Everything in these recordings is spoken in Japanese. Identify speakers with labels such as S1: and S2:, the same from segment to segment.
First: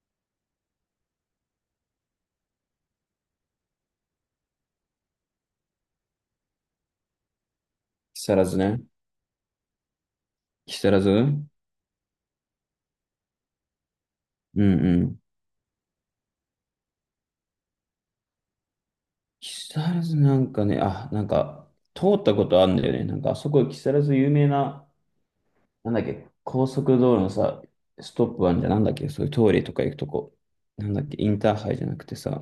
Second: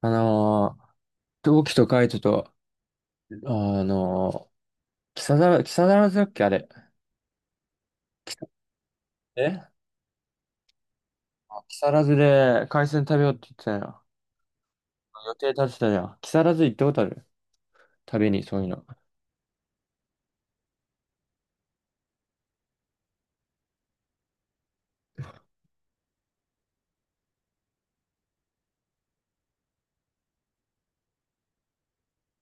S1: あのー、同期とカイトと、あのー、木更津だっけあれ。
S2: 木
S1: 木
S2: 更
S1: 更
S2: 津ね。
S1: 津、え
S2: 木更津。うん
S1: あ、木更津で海鮮食べようって言ってたよ。
S2: うん。
S1: 予定立てたじゃん。木更津行ったことある？食べに、そういうの。
S2: 木更津なんかね、あ、なんか、通ったことあるんだよね。なんか、あそこ、木更津有名な、なんだっけ、高速道路のさ、ストップあんじゃん。なんだっけ、そういう通りとか行くとこ。なんだっけ、インターハイじゃなくてさ、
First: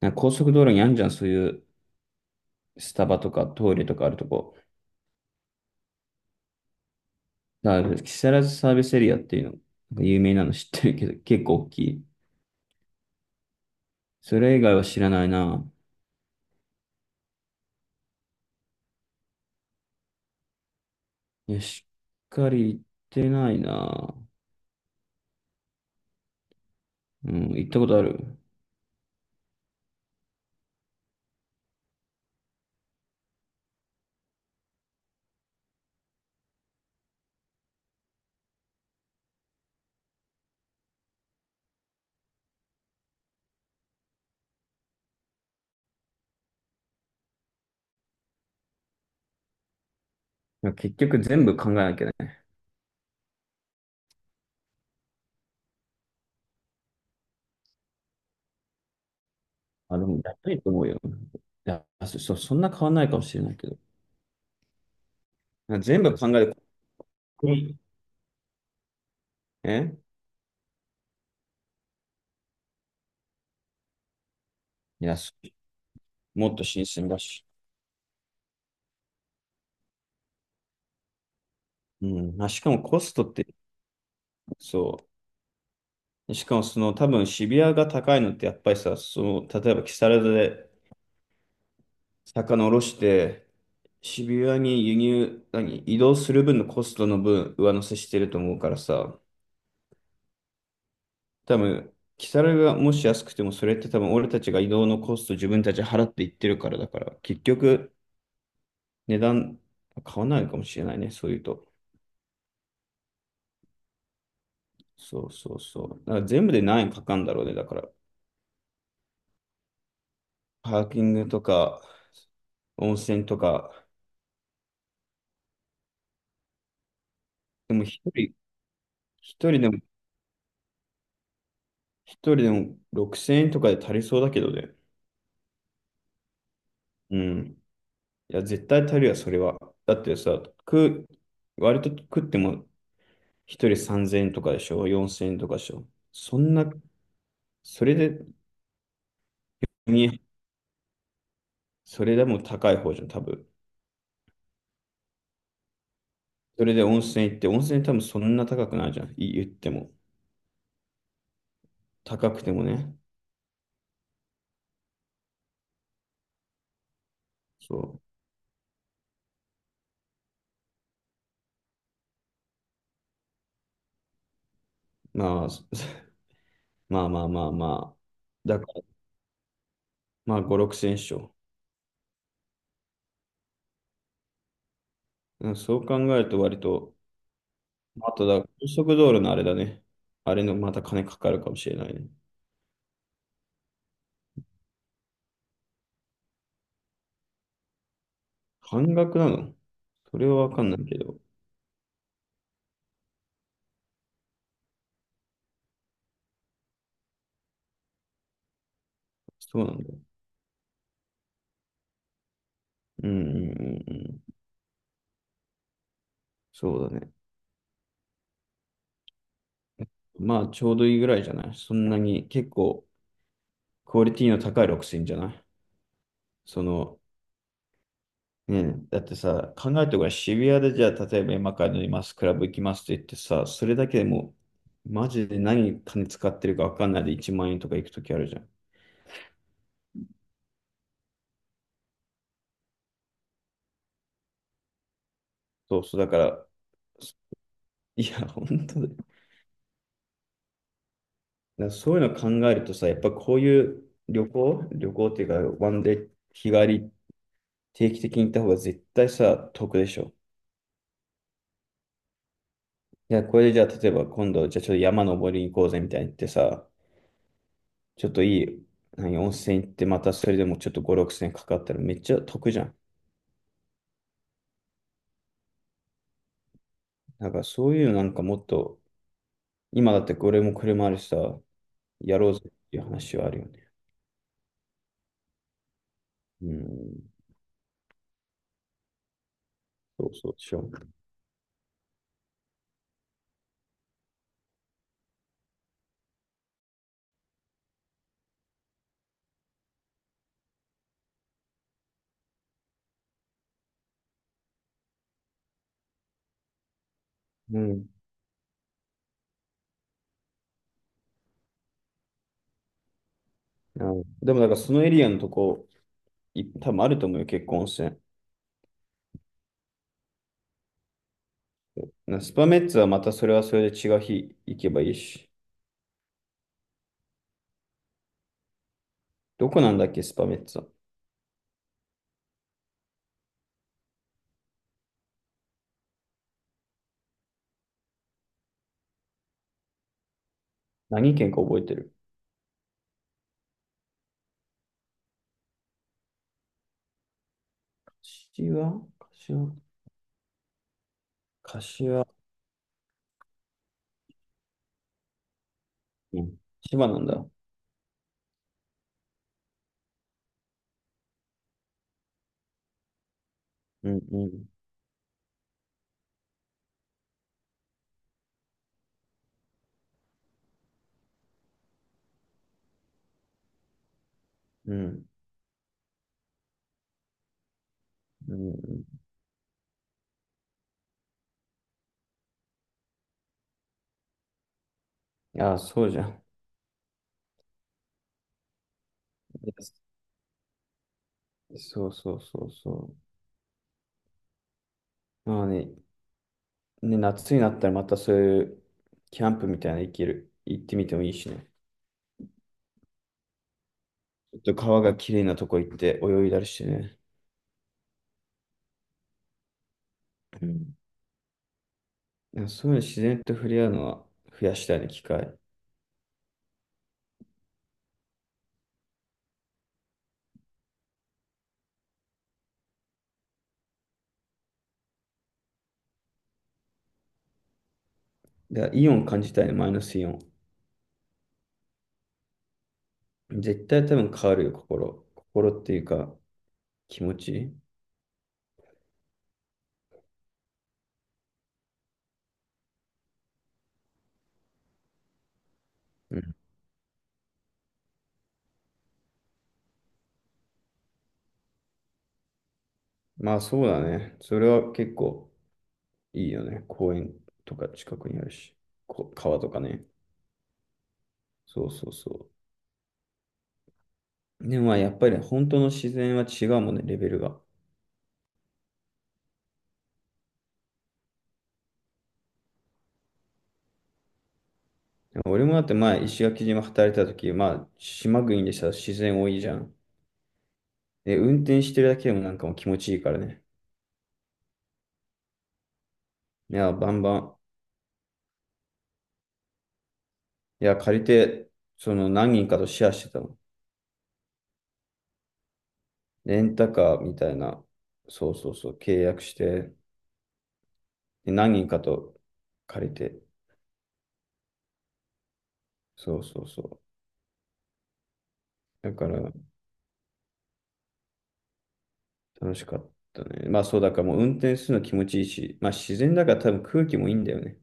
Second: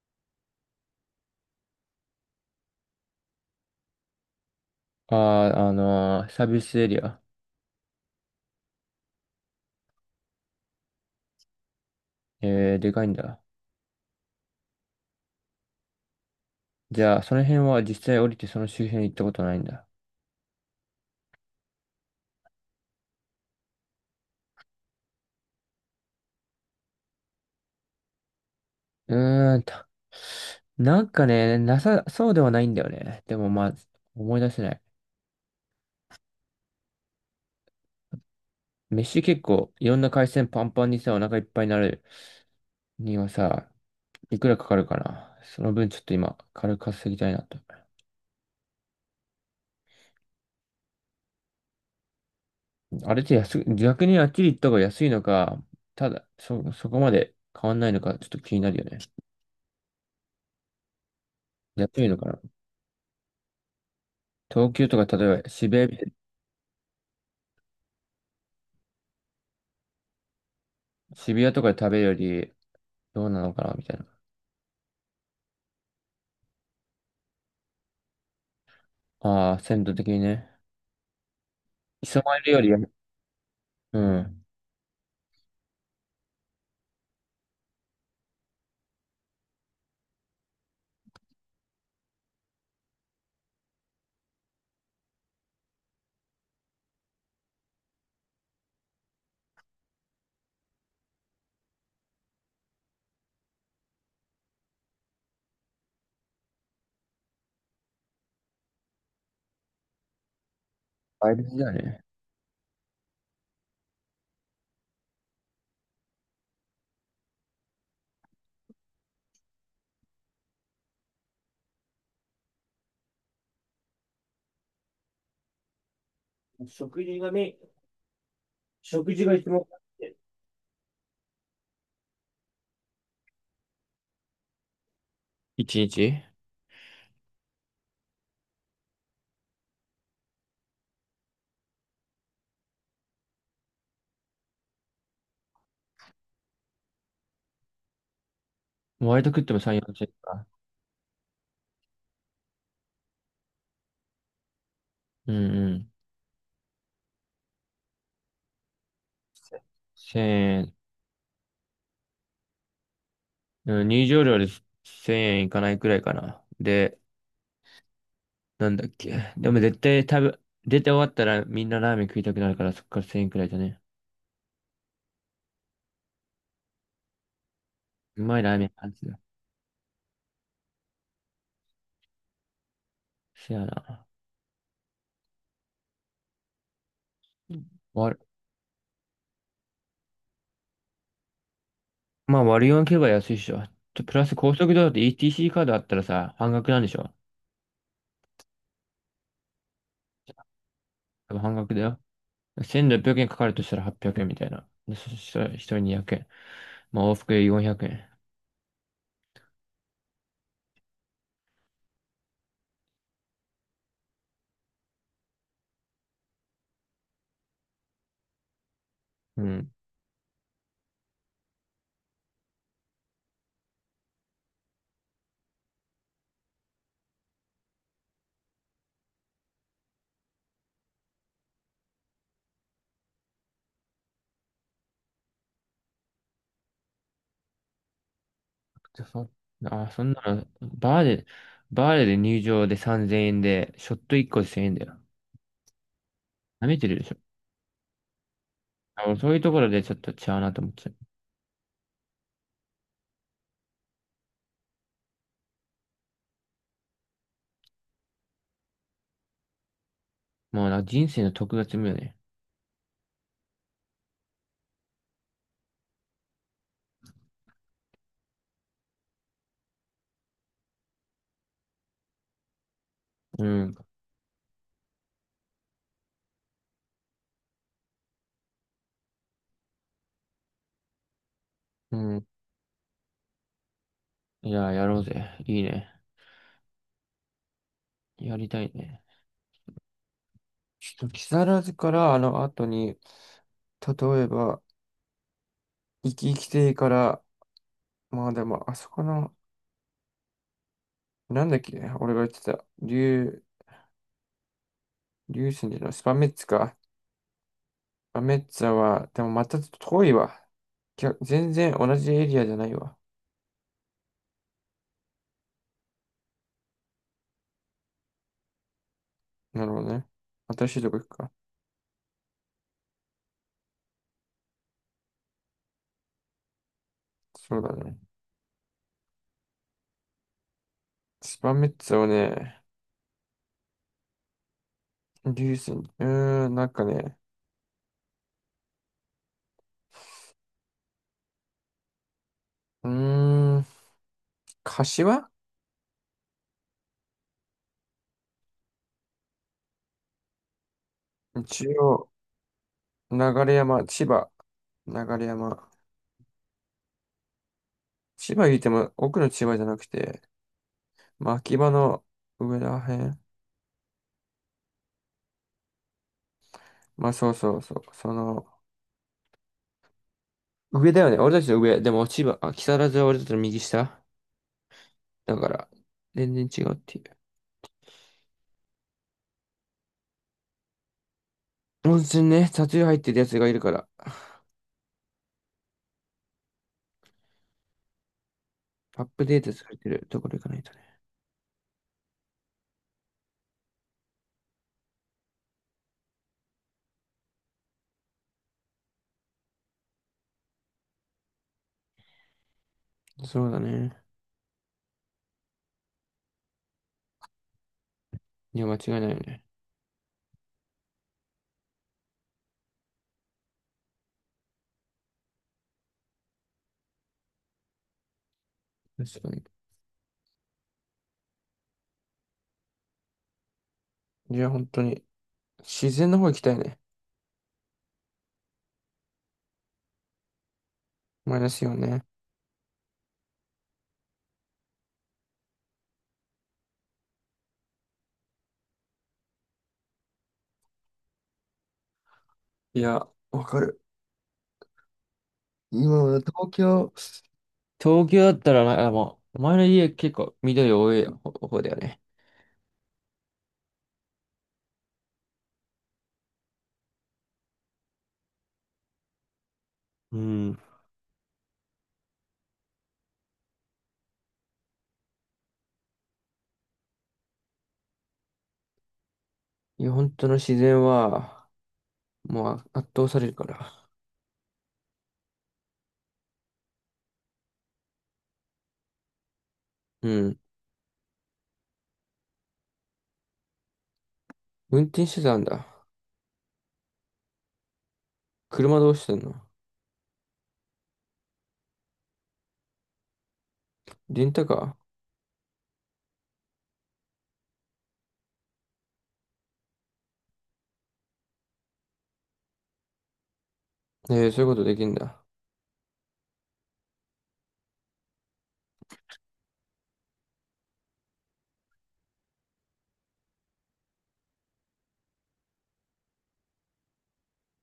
S2: なんか高速道路にあんじゃん、そういうスタバとか通りとかあるとこ。
S1: ああ、サービスエリア。
S2: だから木更津サービスエリアっていうの、なんか有名なの 知ってるけど、結構大きい。
S1: えー、でかいんだ。
S2: それ以外は知らないな。
S1: じゃあ、その辺は実際降りてその周辺に行ったことないんだ？
S2: いや、しっかり行ってないな。うん、行ったことある。
S1: うーんと。なんかね、なさそうではないんだよね。でもまあ、思い出せない。飯結構いろんな海鮮パンパンにさ、お腹いっぱいになるにはさ、いくらかかるかな。その分ちょっと今、軽く稼ぎたいなと。
S2: 結局全部考えなきゃいけない。
S1: あれって安く、逆にあっちり行った方が安いのか、ただ、そこまで変わんないのか、ちょっと気になるよね。
S2: あ、でも、やっぱりと思うよ。いや、
S1: 安いの
S2: そ、
S1: か
S2: そ
S1: な。
S2: そんな変わんないかもしれないけど。
S1: 東京とか、例えば
S2: 全部考えて、ここにえ
S1: 渋谷とかで食べるより、どうなのかな、みたいな。
S2: 安いもっと新鮮だし。
S1: ああ、鮮度的にね。
S2: う
S1: 磯
S2: ん。まあ、
S1: 丸よ
S2: し
S1: り
S2: か
S1: や、
S2: もコストって、
S1: うん。
S2: そう。しかもその多分渋谷が高いのってやっぱりさ、その、例えば木更津で魚下ろして、渋谷に輸入、何、移動する分のコストの分上乗せしてると思うからさ、多分、キサラがもし安くても、それって多分俺たちが移動のコスト自分たち払っていってるからだから、結局値段買わないかもしれないね、そう
S1: 倍
S2: いう
S1: 率だ
S2: と。
S1: よね。
S2: そうそうそう。だから全部で何円かかるんだろうね、だから。パーキングとか、温泉とか、
S1: 食事がね、
S2: でも
S1: 食事が一
S2: 一人
S1: 番。
S2: でも、一人でも6000円とかで足りそうだけどね。
S1: 一日
S2: うん。いや、絶対足りるわ、それは。だってさ、割と食っても一人3000円とかでしょ、4000円とかでしょ。そんなそれで、
S1: 割と食っても3、4千円
S2: に
S1: か。
S2: それでも高い方じゃん、多分。
S1: うんうん。
S2: それで温泉行って、温泉多分そんな高くないじゃん、言っ
S1: せ0
S2: ても。
S1: 0
S2: 高くてもね。
S1: うん、入場料で1000円いかないくらいかな。で、
S2: そ
S1: なんだっけ。でも絶対出て終わったらみんなラーメン食いたくなるからそっから1000円くらいだね。
S2: う。まあ、まあまあまあまあ。
S1: うまいラー
S2: だか
S1: メン
S2: ら、
S1: なんですよ。
S2: まあ5、6千勝。
S1: せやな。
S2: うんそう考えると割と、
S1: うん。
S2: あ
S1: わ、
S2: とだ、高速道路のあれだね。あれのまた金かかるかもしれないね。
S1: まあ割り勘けば安いっしょ。とプラス高速道路で ETC カードあったらさ、半額なんでしょ？
S2: 半額なの？それはわかんないけど。
S1: 多分半額だよ。1600円かかるとしたら800円みたいな。でそしたら1人200円。まあ往復で400円。
S2: そうなんだよ。うんうんうんうん。そうだね。
S1: うん。
S2: まあちょうどいいぐらいじゃない？そんなに結構、クオリティの高いロックスいいんじゃない？その、ね、だってさ、考えてごらん、渋谷でじゃあ、例えば今から乗ります、クラブ行きますって言ってさ、それだけでもう、マジで何金使ってるか分かんないで1万円とか行くときあるじゃん。
S1: じゃそ、あ、そんなの、バーで入場で3000円で、ショット1個で1000円だよ。
S2: そうそう、だから、
S1: 舐めてるでしょ。
S2: いや、本当だよ。だ
S1: あ、もう
S2: か
S1: そういうところでちょっと違うなと思っちゃう。
S2: らそういうの考えるとさ、やっぱこういう旅行っていうか、ワンデー、日帰り、定期的に行った方が絶対さ、得でしょ。
S1: もうなんか人生の特積むよね。
S2: いや、これでじゃあ、例えば今度、じゃあちょっと山登りに行こうぜみたいに言ってさ、ちょっといい、何、温泉行ってまたそれでもちょっと5、6千円かかったらめっちゃ得じゃん。
S1: うん。
S2: だからそういうのなんかもっと、今だってこれも車あるしさ、
S1: う
S2: や
S1: ん。
S2: ろうぜっていう話はあるよね。
S1: いや、やろうぜ。いいね。
S2: うん、
S1: やりたいね。
S2: そうそうしよう。
S1: ちょっと木更津からあの後に、例えば、生き生き亭から、まあでも、あそこの、なんだっけ、俺が言ってた、竜神じゃない、スパメッツか。
S2: うん。
S1: まあメッツァは、でもまたちょっと遠いわ。全然同じエリアじゃないわ。
S2: あのでもだからそのエリアのとこ、多分あると思うよ、結構温泉。
S1: なるほどね。新しいとこ行くか。
S2: スパメッツはまたそれはそれで違う日行けばいいし。
S1: そうだね。
S2: どこなんだっけ、スパメッツは。
S1: スパメッツァをね、リュースに、なんかね、
S2: 何県か覚えてる？
S1: うーん、柏
S2: 柏、柏、
S1: 一
S2: 柏。
S1: 応、流山、千葉、流山。
S2: うん。千葉なんだ。
S1: 千葉言っても奥の千葉じゃなくて、まあ、秋葉の上らへん。
S2: うんうん。
S1: まあ、そうそうそう。その、上だよね。俺たちの上。でも千葉、あ、木更津は俺たちの右下。
S2: うん。
S1: だから、全然違うっていう。
S2: うん。
S1: 温泉ね、タトゥー入ってるやつがいるから、
S2: ああ、そうじゃん。
S1: アップデートされてるところ行かないとね。
S2: そうそうそうそう。まあね、ね、夏になったらまたそういうキャンプみたいなの行ける、行ってみてもいいしね。
S1: そうだね。
S2: ちょっと川が綺麗なとこ行って泳いだりしてね。
S1: いや、間違いないよね。
S2: うん。いやそういうの自然と触れ合うのは増やしたいね、機会。
S1: 確かに。いや、本当に、自然の方行きたいね。
S2: だからイオン感じたいね、マイナスイオン。
S1: マイナスよね。
S2: 絶対多分変わるよ、心。心っていうか、気持ち。
S1: いや、わかる。今
S2: う
S1: は
S2: ん。
S1: 東京だったらな、あもう、前の家結構緑多い方だよね。
S2: まあそうだね。それは結構。いいよね。公園とか近くにあるし、川とかね。
S1: うん。
S2: そうそうそう。でもまあやっぱりね本当の自然は違うもんね、レベルが。
S1: いや、本当の自然は、もう圧倒されるから。
S2: 俺もだって前、石垣島働いてた時、まあ島国でさ、自然多いじゃん。
S1: うん。
S2: で、運転してるだけでもなんかもう気持ちいいからね。
S1: 運転手たんだ？
S2: いや、バンバン。
S1: 車どうしてんの？
S2: いや、借りて、その何人かとシェアしてたの。
S1: レンタカ
S2: レンタカーみたいな、そうそうそう、契約して、で何人かと借りて、
S1: ー、ええ、そういうことできんだ。
S2: そうそうそう。だから、楽しかったね。まあそうだからもう運転するの気持ちいいし、まあ自然だから多分空気もいいんだよね。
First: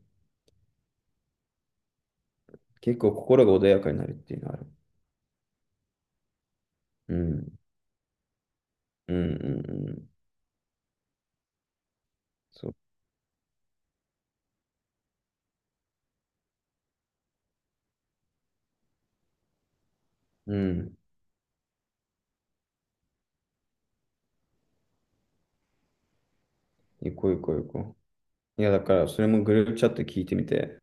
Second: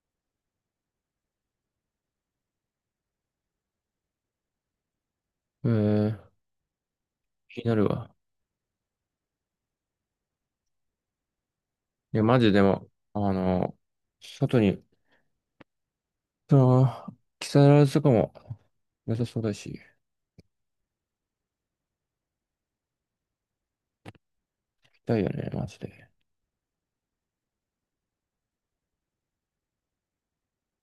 S2: 結構心が穏やかになるっていうのはある。
S1: ええ、
S2: う
S1: 気
S2: ん。
S1: になるわ。
S2: うんうんうん。
S1: いや、マジで
S2: そう。
S1: も、外に、木更津とかも良さそうだし、行
S2: うん。
S1: きたいよね、マジで。
S2: 行こう行こう行こう。いやだからそれもグループチャット聞いてみて、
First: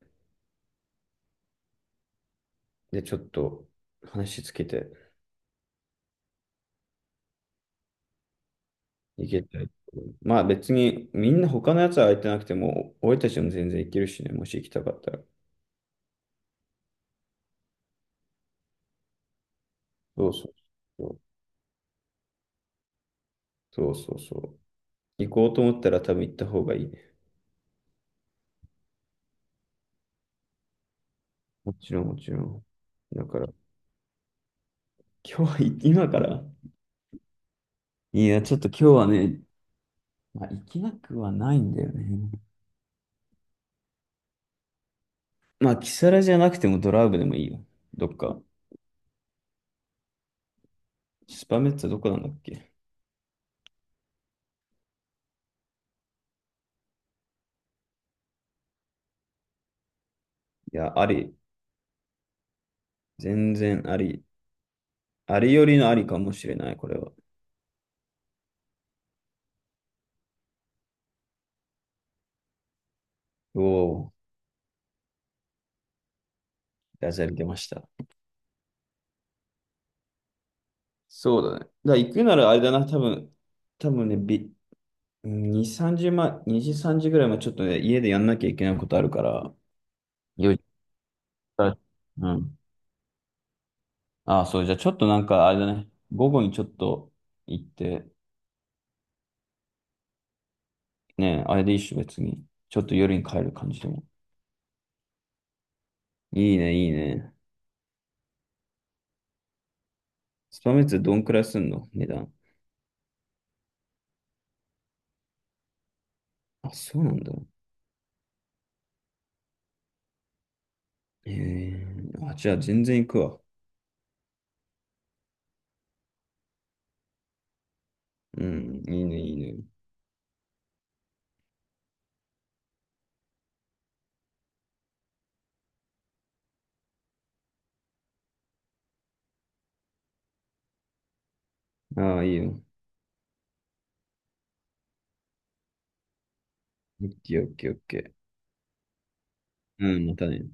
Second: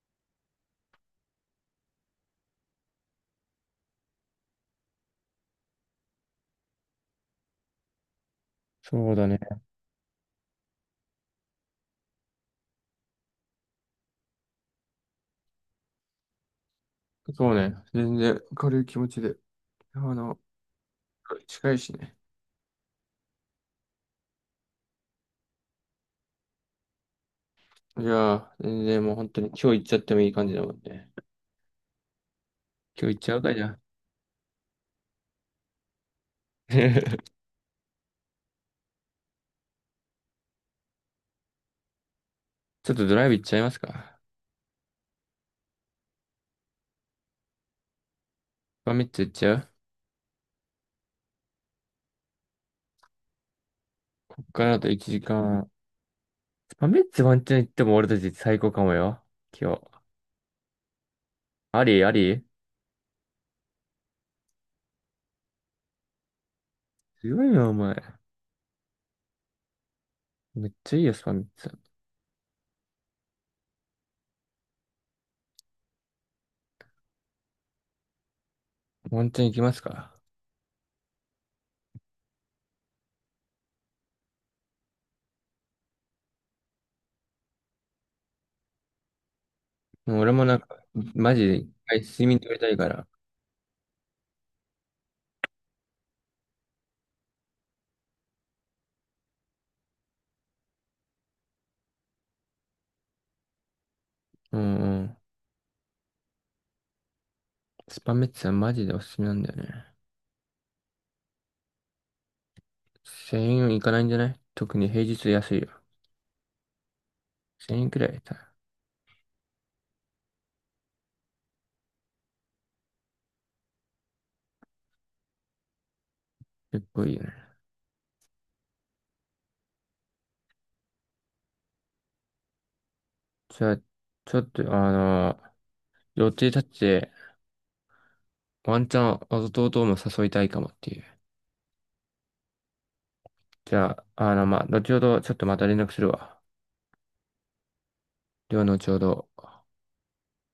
S2: でちょっと話つけて
S1: そうだ
S2: い
S1: ね。
S2: けたらいいと思う。まあ別にみんな他のやつは空いてなくても、俺たちも全然行けるしね、もし行きたかったら。
S1: そうね。全然軽い気持ちで。あ
S2: そう
S1: の、
S2: そうそう。
S1: 近いしね。
S2: そうそうそう。行こうと思ったら多分行った方がいいね。
S1: いやー、全然もう本当に今日行っちゃってもいい感じだもんね。
S2: もちろんもちろん。
S1: 今日行っ
S2: だ
S1: ちゃ
S2: か
S1: う
S2: ら
S1: かじゃあ。
S2: 今日は、今から いや、ちょっと今日はね、まあ、行きなくはないんだよね。
S1: ちょっとドライブ行っちゃいますか。
S2: まあ、キサラじゃなくてもドライブでもいいよ。どっか。
S1: スパメッツ行っちゃう？
S2: スパメッツァどこなんだっけ？
S1: こっからだと1時間。スパメッツワンチャン行っても俺たち最高かもよ。今日。
S2: いや、あり。
S1: ありあり、
S2: 全然あり。ありよりのありかもしれない、これは。
S1: 強いな、お前。めっちゃいいよ、スパメッツ。
S2: おお、ダジャレ出ました。
S1: ワンチャン行きますか。
S2: そうだね。だから行くならあれだな、多分ね、2、3時前、2時、3時ぐらいまでちょっとね、家でやんなきゃいけないことあるから、
S1: もう俺も
S2: 4
S1: なん
S2: 時
S1: か、マジで
S2: か
S1: 一
S2: ら、
S1: 回睡
S2: う
S1: 眠取
S2: ん。
S1: りたいから。
S2: ああ、そう、じゃあちょっとなんか、あれだね。午後にちょっと行って、ね、あれでいいっしょ、別に。ちょっと夜に帰る感じでも。
S1: うんうん。
S2: いいね、いいね。
S1: スパメッツはマジでおすすめなんだよね。
S2: スパメッツどんくらいすんの、値段？
S1: 1000円いかないんじゃない？特に平日安いよ。
S2: あ、そうなんだ。
S1: 1000円くらいだ。
S2: ええ、あ、じゃあ全然行くわ。
S1: 結構いいよね。
S2: うん、いいね、いいね。
S1: じゃあ、ちょっと、予定立ってて、ワンチャン弟も誘いたいかもっていう。
S2: ああ、いいよ。
S1: じゃあ、まあ、後ほどちょっとまた連絡するわ。
S2: オッケー、オッケー、オッケー。
S1: 量のちょうど。
S2: うん、またね。